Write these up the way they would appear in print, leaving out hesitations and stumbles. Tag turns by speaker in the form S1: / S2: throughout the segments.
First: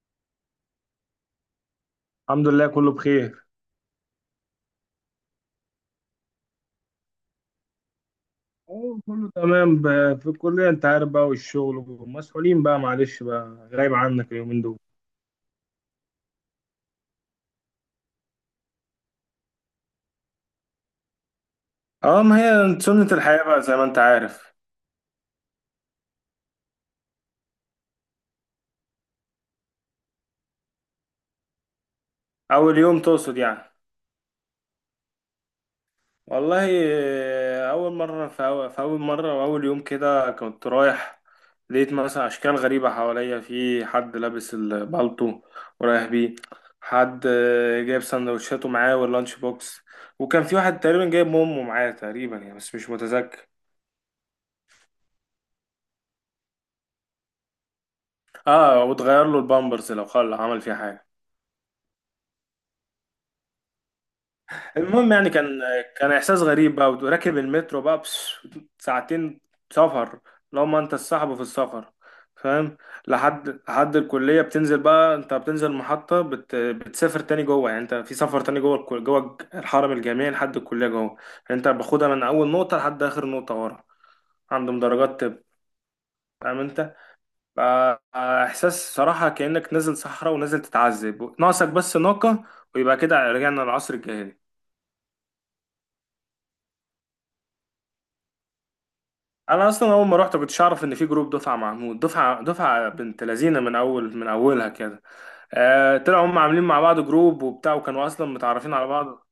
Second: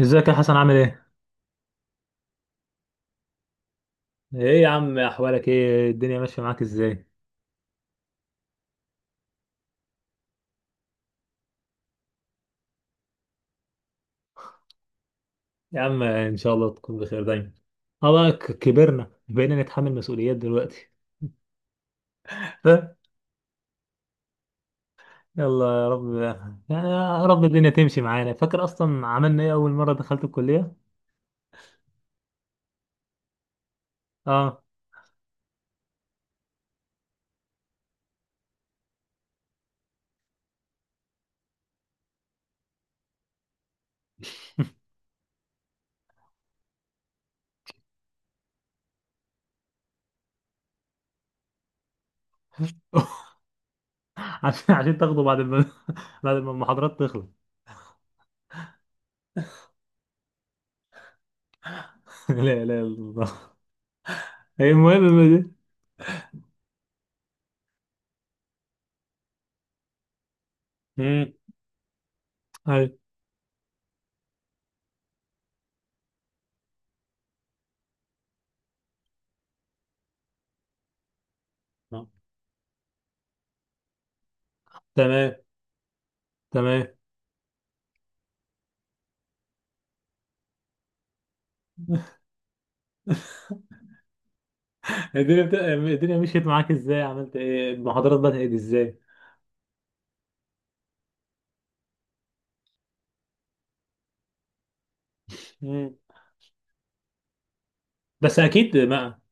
S1: ازيك يا حسن عامل ايه؟
S2: الحمد لله كله بخير.
S1: ايه يا عم احوالك ايه؟ الدنيا ماشية معاك ازاي؟
S2: كله تمام في الكلية انت عارف بقى والشغل ومسؤولين بقى، معلش بقى غايب عنك اليومين دول.
S1: يا عم ان شاء الله تكون بخير دايما. اه بقى كبرنا بقينا نتحمل مسؤوليات دلوقتي.
S2: اه ما
S1: ف-
S2: هي سنة الحياة بقى زي ما انت عارف.
S1: يلا يا رب يعني. يا رب الدنيا تمشي معانا. فاكر اصلا عملنا ايه اول مرة دخلت الكلية؟
S2: اول يوم تقصد يعني؟
S1: اه.
S2: والله آه، اول مرة في في اول مرة واول يوم كده كنت رايح، لقيت مثلا اشكال غريبة حواليا، في حد لابس البالطو ورايح بيه، حد آه، جايب سندوتشاته معاه واللانش بوكس، وكان في واحد تقريبا جايب امه معاه تقريبا يعني بس مش متذكر.
S1: عشان تاخده بعد ما بعد ما المحاضرات تخلص.
S2: اه وتغير له البامبرز لو خل عمل فيها حاجه.
S1: لا لا لا، الله. ايه
S2: المهم يعني
S1: المهم
S2: كان،
S1: دي؟
S2: كان احساس غريب بقى، وراكب المترو بقى بس ساعتين سفر، لو ما انت
S1: امم.
S2: الصاحب في السفر فاهم.
S1: ايوه.
S2: لحد الكليه، بتنزل بقى، انت بتنزل المحطه بتسافر تاني جوه، يعني انت في سفر تاني جوه جوه الحرم الجامعي لحد الكليه جوه، يعني انت
S1: آه.
S2: باخدها من اول نقطه لحد اخر نقطه، ورا عندهم درجات
S1: تمام.
S2: طب، فاهم
S1: تمام.
S2: انت؟ آه، آه، احساس صراحة كأنك نازل صحراء ونازل تتعذب، ناقصك بس ناقة، ويبقى كده رجعنا للعصر الجاهلي.
S1: الدنيا مشيت معاك ازاي؟ عملت ايه؟ المحاضرات بدأت ازاي؟
S2: انا اصلا اول ما رحت كنتش اعرف ان في جروب دفعة محمود، دفعة بنت لذينة من اول من اولها كده.
S1: مم.
S2: آه طلعوا هم عاملين مع بعض جروب وبتاع، وكانوا اصلا
S1: بس
S2: متعرفين
S1: اكيد
S2: على
S1: ما
S2: بعض.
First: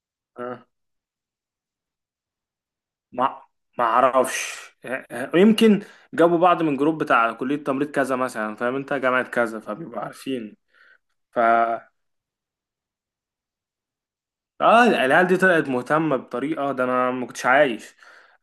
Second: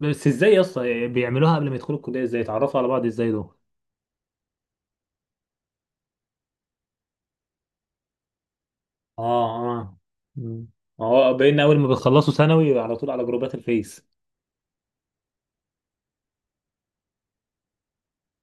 S1: بس ازاي
S2: آه
S1: اصلا بيعملوها قبل ما يدخلوا الكليه؟ ازاي يتعرفوا على بعض ازاي
S2: ما
S1: دول؟
S2: ما اعرفش. آه، آه، يمكن جابوا بعض من جروب بتاع كلية تمريض كذا مثلا، فاهم انت، جامعة
S1: اه.
S2: كذا،
S1: اه.
S2: فبيبقوا عارفين.
S1: مم. ما هو
S2: ف
S1: بقينا اول ما بتخلصوا ثانوي على طول على جروبات الفيس.
S2: اه العيال دي طلعت مهتمة بطريقة، ده انا ما كنتش عايش.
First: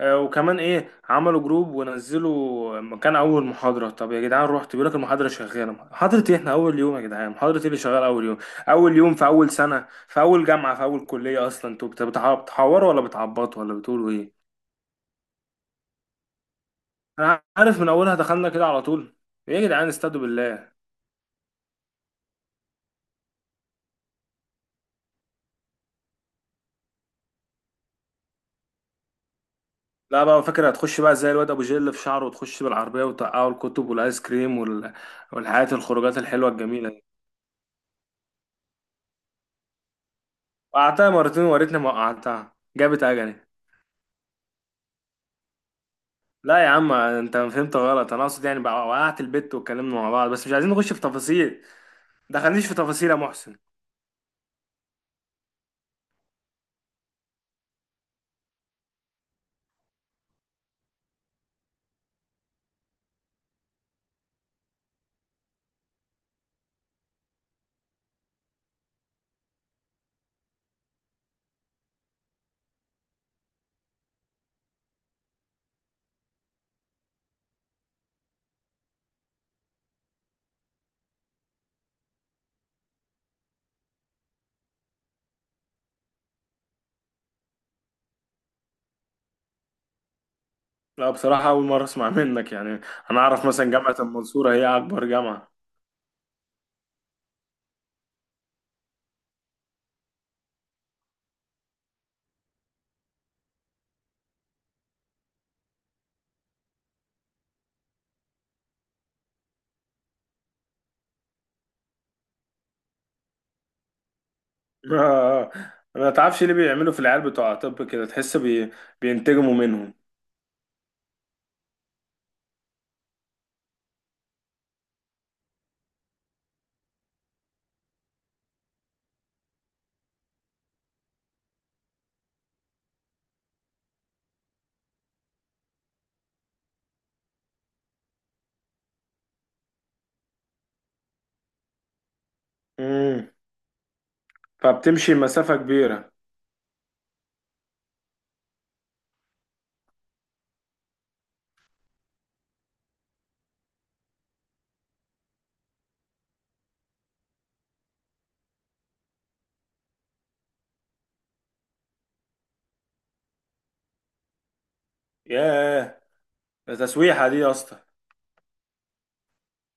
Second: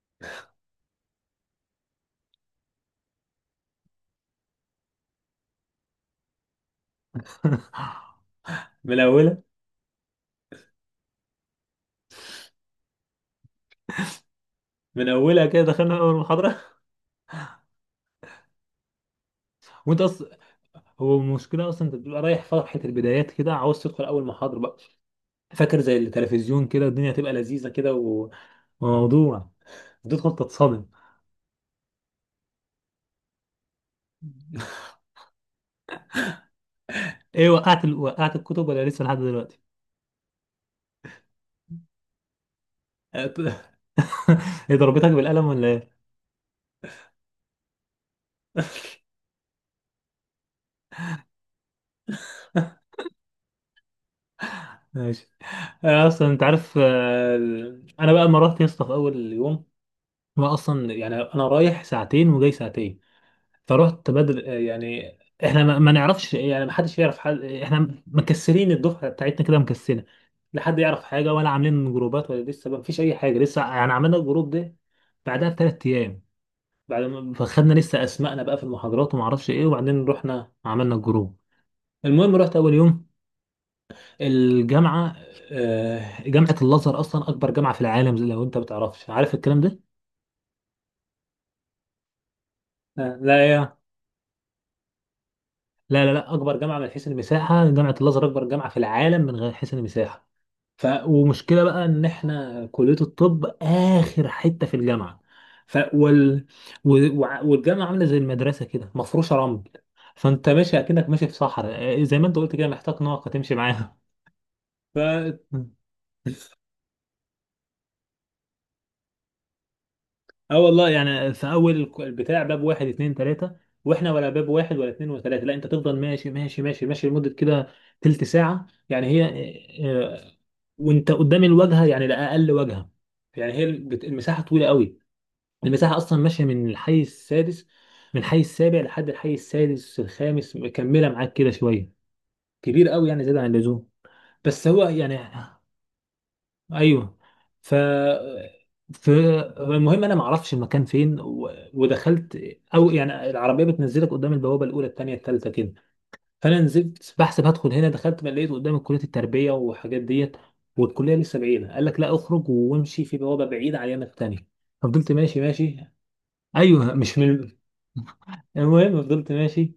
S2: آه وكمان ايه، عملوا جروب ونزلوا مكان اول محاضرة، طب يا جدعان، رحت بيقول لك المحاضرة شغالة، محاضرة ايه احنا اول يوم، يا جدعان محاضرة ايه اللي شغال اول يوم؟ اول
S1: من
S2: يوم في
S1: اولها،
S2: اول سنة في اول جامعة في اول كلية اصلا، انتوا بتحوروا ولا بتعبطوا ولا بتقولوا ايه؟
S1: من اولها كده دخلنا اول محاضره.
S2: انا عارف من اولها دخلنا كده على طول. ايه يا جدعان
S1: وانت
S2: استهدوا
S1: اصلا،
S2: بالله.
S1: هو المشكله اصلا انت بتبقى رايح فرحه البدايات كده، عاوز تدخل اول محاضره بقى. فاكر زي التلفزيون كده الدنيا تبقى لذيذه كده وموضوع،
S2: لا
S1: تدخل
S2: بقى، فاكر
S1: تتصدم.
S2: هتخش بقى زي الواد ابو جيل في شعره، وتخش بالعربية وتقعوا الكتب والايس كريم والحاجات الخروجات الحلوة الجميلة.
S1: ايه وقعت وقعت الكتب ولا لسه لحد دلوقتي؟
S2: وقعتها مرتين، ووريتني ما وقعتها جابت اجلي.
S1: هي ضربتك بالقلم ولا ايه؟
S2: لا يا عم انت فهمت غلط، انا اقصد يعني بقى وقعت البت واتكلمنا مع بعض، بس مش عايزين نخش في تفاصيل. دخلنيش في تفاصيل يا محسن.
S1: ماشي. أنا اصلا انت عارف انا بقى لما رحت يا اسطى في اول يوم، ما اصلا يعني انا رايح ساعتين وجاي ساعتين، فرحت بدل يعني احنا ما نعرفش يعني ما حدش يعرف حد، احنا مكسرين الدفعه بتاعتنا كده مكسره، لا حد يعرف حاجه ولا عاملين جروبات ولا لسه ما فيش اي حاجه، لسه يعني عملنا الجروب ده بعدها بثلاث ايام، بعد ما فخدنا لسه اسمائنا بقى في المحاضرات وما اعرفش ايه، وبعدين رحنا عملنا الجروب. المهم رحت اول يوم الجامعة، جامعة الأزهر أصلا أكبر جامعة في العالم، زي لو أنت بتعرفش، عارف الكلام ده؟
S2: لا بصراحة أول مرة أسمع منك يعني.
S1: آه،
S2: أنا
S1: لا
S2: أعرف مثلا
S1: يا
S2: جامعة المنصورة هي أكبر جامعة.
S1: لا لا لا، أكبر جامعة من حيث المساحة، جامعة الأزهر أكبر جامعة في العالم من غير حيث المساحة. ومشكلة بقى إن إحنا كلية الطب آخر حتة في الجامعة. ف... وال... و... وع- والجامعة عاملة زي المدرسة كده مفروشة رمل، فأنت ماشي أكنك ماشي في صحراء، آه، زي ما أنت قلت كده محتاج ناقة تمشي معاها. ف...
S2: آه،
S1: مم.
S2: ما تعرفش ليه بيعملوا في العيال بتوع طب كده؟ تحس بينتجموا منهم.
S1: اه والله يعني في اول البتاع باب واحد اتنين تلاته، واحنا ولا باب واحد ولا اتنين وتلاته، لا انت تفضل ماشي لمده كده، تلت ساعه يعني هي، آه، آه، وانت قدام الواجهه، يعني ده اقل واجهه، يعني هي المساحه طويله قوي. المساحه اصلا ماشيه من الحي السادس، من الحي السابع، لحد الحي السادس الخامس مكمله معاك كده شويه، كبير قوي يعني
S2: امم،
S1: زياده عن اللزوم، بس هو
S2: فبتمشي
S1: يعني.
S2: مسافة كبيرة.
S1: ايوه. ف ف المهم انا ما اعرفش المكان فين ودخلت، او يعني العربيه بتنزلك قدام البوابه الاولى الثانيه الثالثه كده، فانا نزلت بحسب هدخل هنا، دخلت ما لقيت قدام كليه التربيه وحاجات ديت، والكليه لسه بعيده، قال لك لا اخرج وامشي في بوابه بعيده على اليمين الثانيه، ففضلت ماشي.
S2: ياه، ده
S1: ايوه مش
S2: تسويحة دي يا
S1: من
S2: اسطى.
S1: المهم فضلت ماشي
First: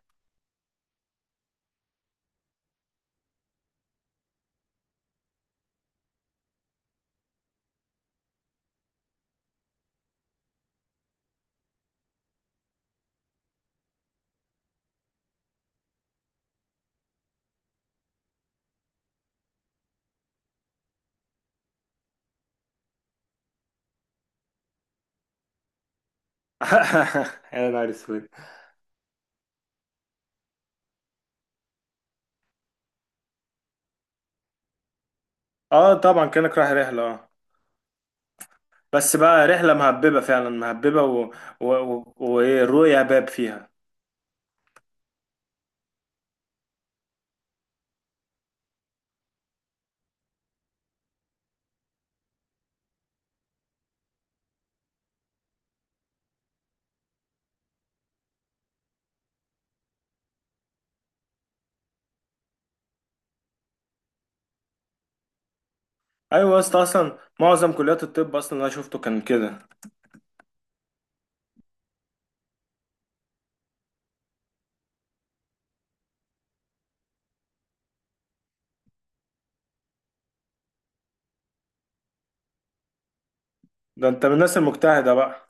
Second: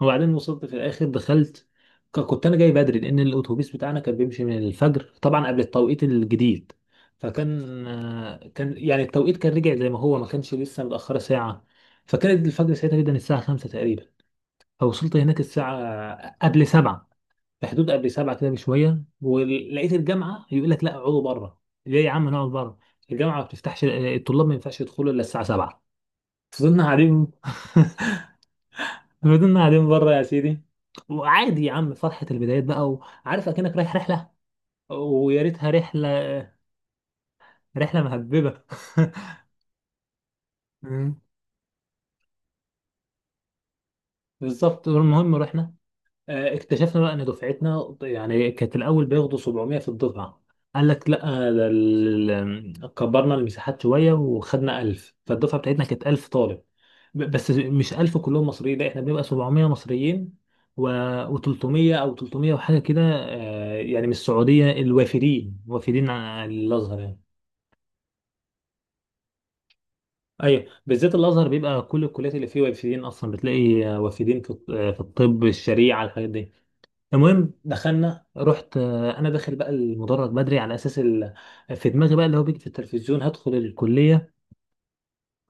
S1: وبعدين وصلت في الاخر دخلت. كنت انا جاي بدري لان الاتوبيس بتاعنا كان بيمشي من الفجر طبعا قبل التوقيت الجديد، فكان كان يعني التوقيت كان رجع زي ما هو، ما كانش لسه متاخره ساعه، فكانت الفجر ساعتها جدا الساعه 5 تقريبا، فوصلت هناك الساعه قبل 7، في حدود قبل 7 كده بشويه، ولقيت الجامعه يقول لك لا اقعدوا بره، ليه يا عم نقعد بره؟ الجامعه ما بتفتحش، الطلاب ما ينفعش يدخلوا الا الساعه 7. فضلنا قاعدين.
S2: يا نهار اسود.
S1: فضلنا قاعدين بره يا سيدي. وعادي يا عم فرحة البدايات بقى، وعارف اكنك رايح رحلة، ويا ريتها
S2: اه
S1: رحلة،
S2: طبعا كأنك رايح رحلة، اه.
S1: رحلة مهببة.
S2: بس بقى رحلة مهببة فعلا، مهببة
S1: مم.
S2: و... و... و... وإيه، الرؤية باب فيها.
S1: بالظبط. المهم رحنا، آه، اكتشفنا بقى ان دفعتنا يعني كانت الاول بياخدوا 700 في الدفعه، قال لك لا، كبرنا المساحات شويه وخدنا 1000، فالدفعه بتاعتنا كانت 1000 طالب. بس مش 1000 كلهم مصريين، لا احنا بنبقى 700 مصريين، و و300 او 300 وحاجه كده، آه، يعني من السعوديه الوافدين، وافدين على
S2: أيوة يا اسطى،
S1: الازهر
S2: أصلا
S1: يعني.
S2: معظم كليات الطب أصلا اللي أنا شفته كان كده.
S1: ايوه بالذات الازهر بيبقى كل الكليات اللي فيه وافدين اصلا، بتلاقي آه، وافدين في في الطب الشريعه الحاجات دي. المهم دخلنا، رحت آه، انا داخل بقى المدرج بدري على اساس في دماغي بقى اللي هو بيجي في التلفزيون هدخل
S2: ده أنت من
S1: الكليه.
S2: الناس المجتهدة بقى.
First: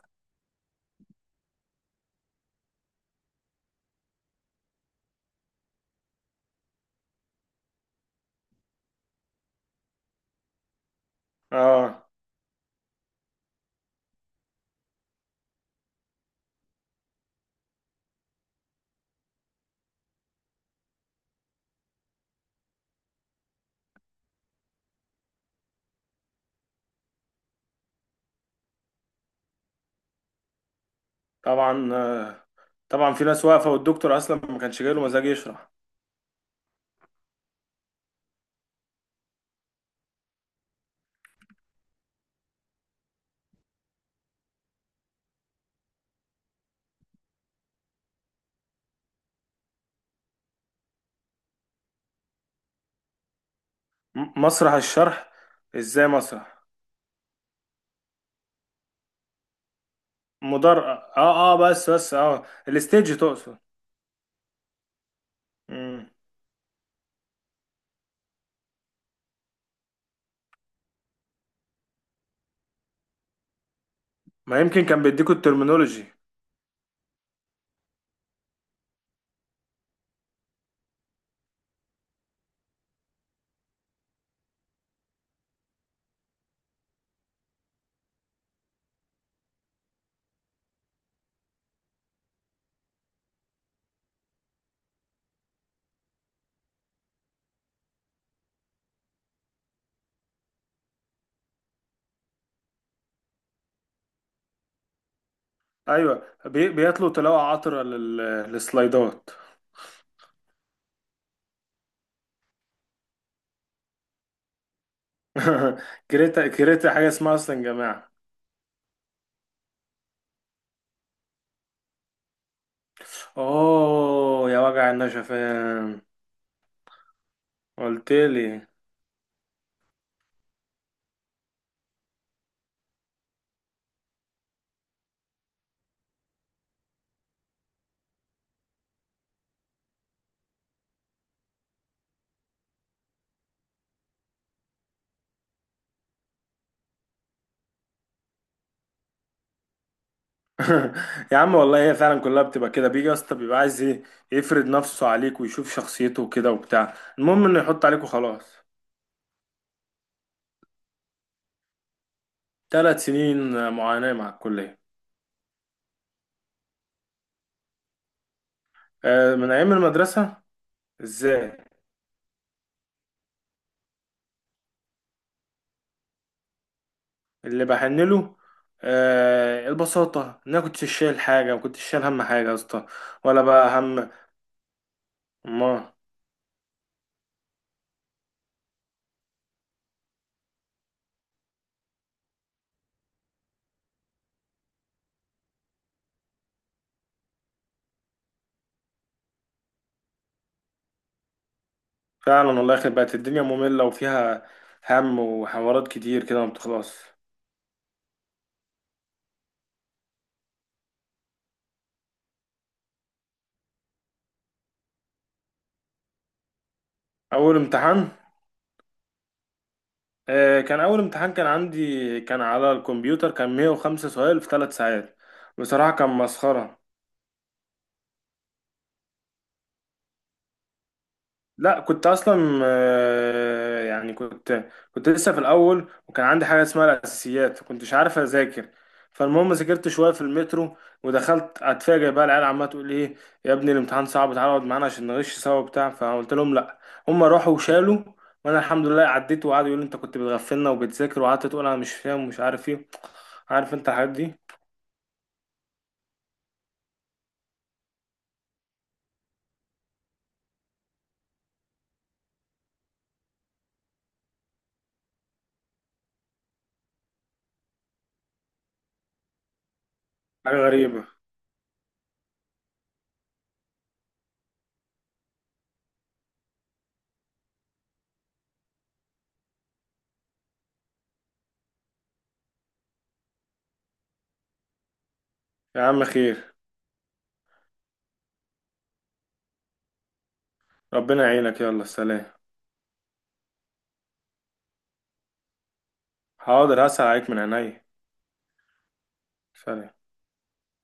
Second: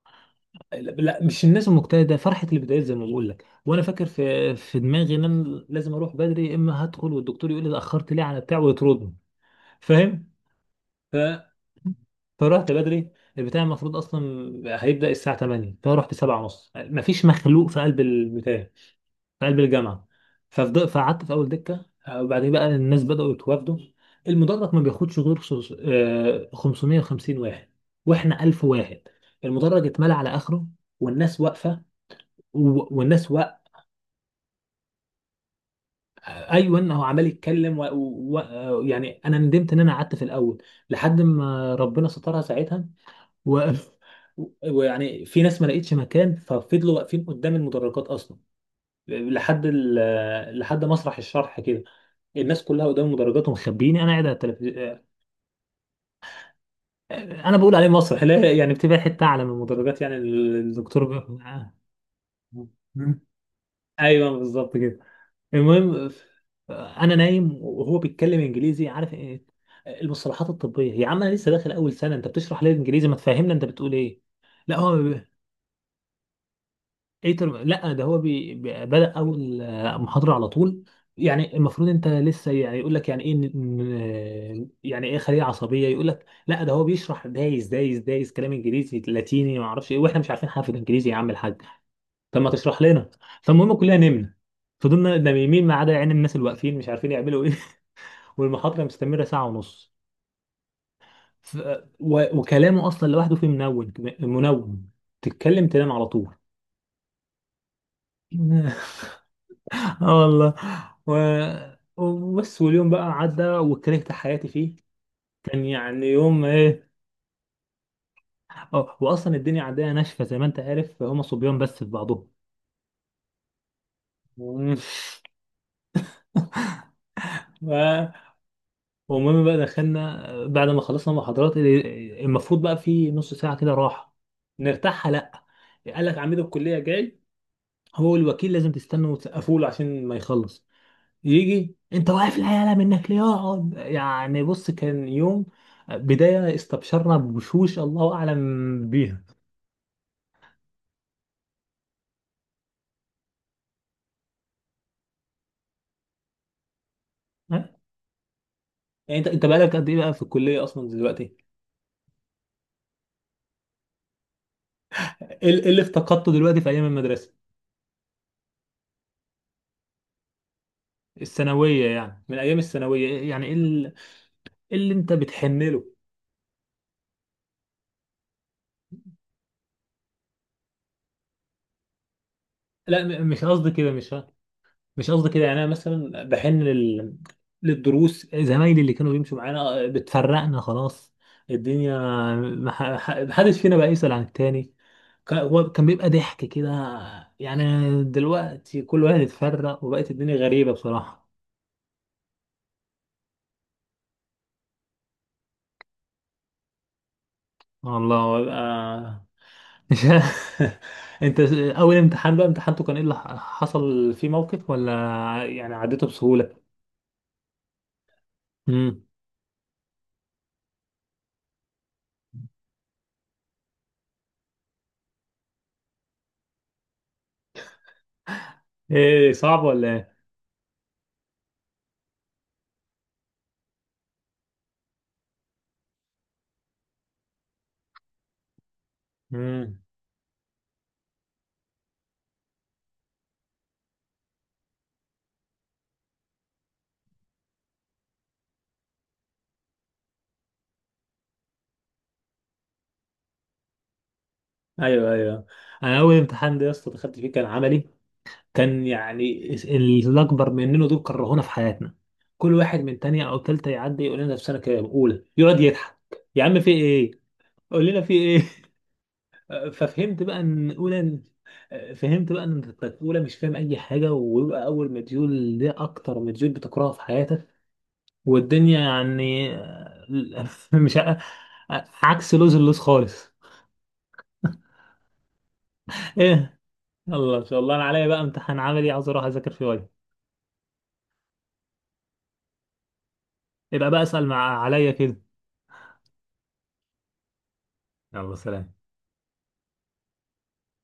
S1: لا مش الناس المجتهده، فرحه البدايات زي ما بقول لك، وانا فاكر في دماغي ان انا لازم اروح بدري، اما هدخل والدكتور يقول لي اتاخرت ليه على بتاع ويطردني، فاهم؟ ف...
S2: آه
S1: فرحت بدري، البتاع المفروض اصلا هيبدا الساعه 8، فرحت 7 ونص، مفيش مخلوق في قلب البتاع، في قلب الجامعه. فقعدت في اول دكه، آه، وبعدين بقى الناس بداوا يتوافدوا. المدرج ما بياخدش غير 550 واحد، واحنا 1000 واحد، المدرج اتملى على اخره والناس واقفه،
S2: طبعا، آه،
S1: و-
S2: طبعا في
S1: والناس و...
S2: ناس واقفة، والدكتور أصلا ما كانش جايله مزاج يشرح.
S1: ايوه هو عمال يتكلم، و... و... آه، يعني انا ندمت ان انا قعدت في الاول لحد ما ربنا سترها ساعتها. و... ويعني في ناس ما لقيتش مكان ففضلوا واقفين قدام المدرجات اصلا، لحد لحد مسرح الشرح كده، الناس كلها قدام المدرجات ومخبيني، انا قاعد على
S2: مسرح
S1: التلفزيون آه.
S2: الشرح، إزاي مسرح؟
S1: انا بقول عليه مسرح، لا يعني بتبقى حته اعلى من المدرجات، يعني
S2: مدر
S1: الدكتور
S2: آه آه،
S1: آه.
S2: بس آه الستيج
S1: مم.
S2: تقصد.
S1: ايوه بالظبط كده.
S2: مم،
S1: المهم انا نايم وهو بيتكلم انجليزي، عارف ايه، المصطلحات الطبيه يا عم، انا لسه داخل اول سنه انت بتشرح لي الانجليزي، ما تفهمنا انت بتقول ايه.
S2: ما
S1: لا
S2: يمكن كان
S1: هو،
S2: بيديكوا الترمينولوجي.
S1: ايه ترم، لا ده هو بدأ اول آه، محاضرة على طول، يعني المفروض انت لسه يعني يقول لك يعني ايه يعني ايه خلية عصبية، يقول لك لا ده هو بيشرح دايس كلام انجليزي لاتيني ما اعرفش ايه، واحنا مش عارفين حاجة في الانجليزي يا عم الحاج، طب ما تشرح لنا. فالمهم كلنا نمنا، فضلنا نايمين ما عدا يعني الناس اللي واقفين مش عارفين يعملوا ايه. والمحاضرة مستمرة ساعة ونص. ف... وكلامه اصلا لوحده فيه منون، منون تتكلم تنام على
S2: أيوة
S1: طول.
S2: بيطلوا تلاقوا عطرة للسلايدات.
S1: اه والله. و... وبس واليوم بقى عدى وكرهت حياتي فيه، كان يعني يوم
S2: كريتا
S1: ايه.
S2: كريتا حاجة اسمها أصلا جماعة.
S1: اه واصلا الدنيا عندنا ناشفه زي ما انت عارف، هم صبيان بس في بعضهم.
S2: أوه يا
S1: مم.
S2: وجع النشفان.
S1: و-
S2: قلت لي.
S1: والمهم بقى دخلنا بعد ما خلصنا محاضرات المفروض بقى في نص ساعه كده راحه نرتاحها، لا قال لك عميد الكليه جاي، هو الوكيل لازم تستنوا وتسقفوا له عشان ما يخلص يجي، انت واقف العيال منك ليه، يقعد يعني، بص كان يوم بداية استبشرنا بوشوش الله اعلم بيها.
S2: يا عم والله هي فعلا كلها بتبقى كده، بيجي يا اسطى بيبقى عايز ايه؟ يفرض نفسه عليك ويشوف شخصيته وكده وبتاع، المهم انه
S1: ها؟
S2: يحط عليك وخلاص.
S1: يعني انت بقالك قد ايه بقى في الكلية اصلا دلوقتي؟
S2: ثلاث سنين معاناة مع الكلية.
S1: ايه إيه اللي افتقدته دلوقتي في ايام المدرسة
S2: آه، من أيام المدرسة. ازاي؟
S1: الثانوية يعني، من ايام الثانويه يعني ايه إيه اللي انت بتحن له؟
S2: اللي بحن له، آه، البساطة، إن أنا كنتش شايل حاجة، ما كنتش شايل هم حاجة يا اسطى،
S1: لا
S2: ولا
S1: مش قصدي
S2: بقى
S1: كده،
S2: هم.
S1: مش قصدي كده، يعني انا
S2: أمال.
S1: مثلا بحن للدروس، زمايلي اللي كانوا بيمشوا معانا آه، بتفرقنا خلاص الدنيا، ما محدش فينا بقى يسأل عن التاني، كان هو كان بيبقى ضحك كده يعني، دلوقتي كل واحد اتفرق وبقت الدنيا غريبة بصراحة.
S2: فعلا والله يخرب، بقت الدنيا مملة وفيها هم وحوارات كتير كده ما بتخلص.
S1: والله ببقى مش انت، اول امتحان بقى امتحانته كان ايه، اللي حصل فيه موقف ولا يعني عديته بسهولة؟
S2: أول امتحان؟
S1: امم.
S2: آه، كان أول امتحان كان عندي كان على الكمبيوتر، كان 105 سؤال في ثلاث ساعات. بصراحة كان مسخرة.
S1: ايه صعب ولا ايه؟
S2: لا كنت اصلا آه، يعني كنت، كنت لسه في الاول، وكان عندي حاجه اسمها الاساسيات، فكنتش عارف اذاكر. فالمهم
S1: امم.
S2: ذاكرت شويه في المترو، ودخلت اتفاجئ بقى العيال عماله تقول ايه، يا ابني الامتحان صعب تعالى اقعد معانا عشان نغش سوا وبتاع، فقلت لهم لا. هم راحوا وشالوا، وانا الحمد لله عديت، وقعدوا يقولوا انت كنت بتغفلنا وبتذاكر، وقعدت تقول انا مش فاهم ومش عارف ايه. عارف انت الحاجات دي.
S1: ايوه ايوه. انا اول امتحان ده يا اسطى دخلت فيه كان عملي، كان يعني الاكبر مننا دول كرهونا في حياتنا، كل واحد من تانية او تالتة يعدي يقول لنا في سنه كام، اولى، يقعد يضحك، يا عم في ايه، قول لنا في ايه. ففهمت بقى
S2: حاجه
S1: ان
S2: غريبه.
S1: اولى، فهمت بقى ان اولى مش فاهم اي حاجه، ويبقى اول مديول ده اكتر مديول بتكرهه في حياتك والدنيا يعني. مش ع- عكس لوز، اللوز خالص.
S2: يا عم خير.
S1: ايه يلا ان شاء الله، انا عليا بقى امتحان عملي عاوز اروح اذاكر فيه وجه،
S2: ربنا يعينك، يلا سلام.
S1: يبقى بقى اسال مع عليا كده.
S2: حاضر هسأل عليك من عينيا.
S1: يلا سلام.
S2: سلام.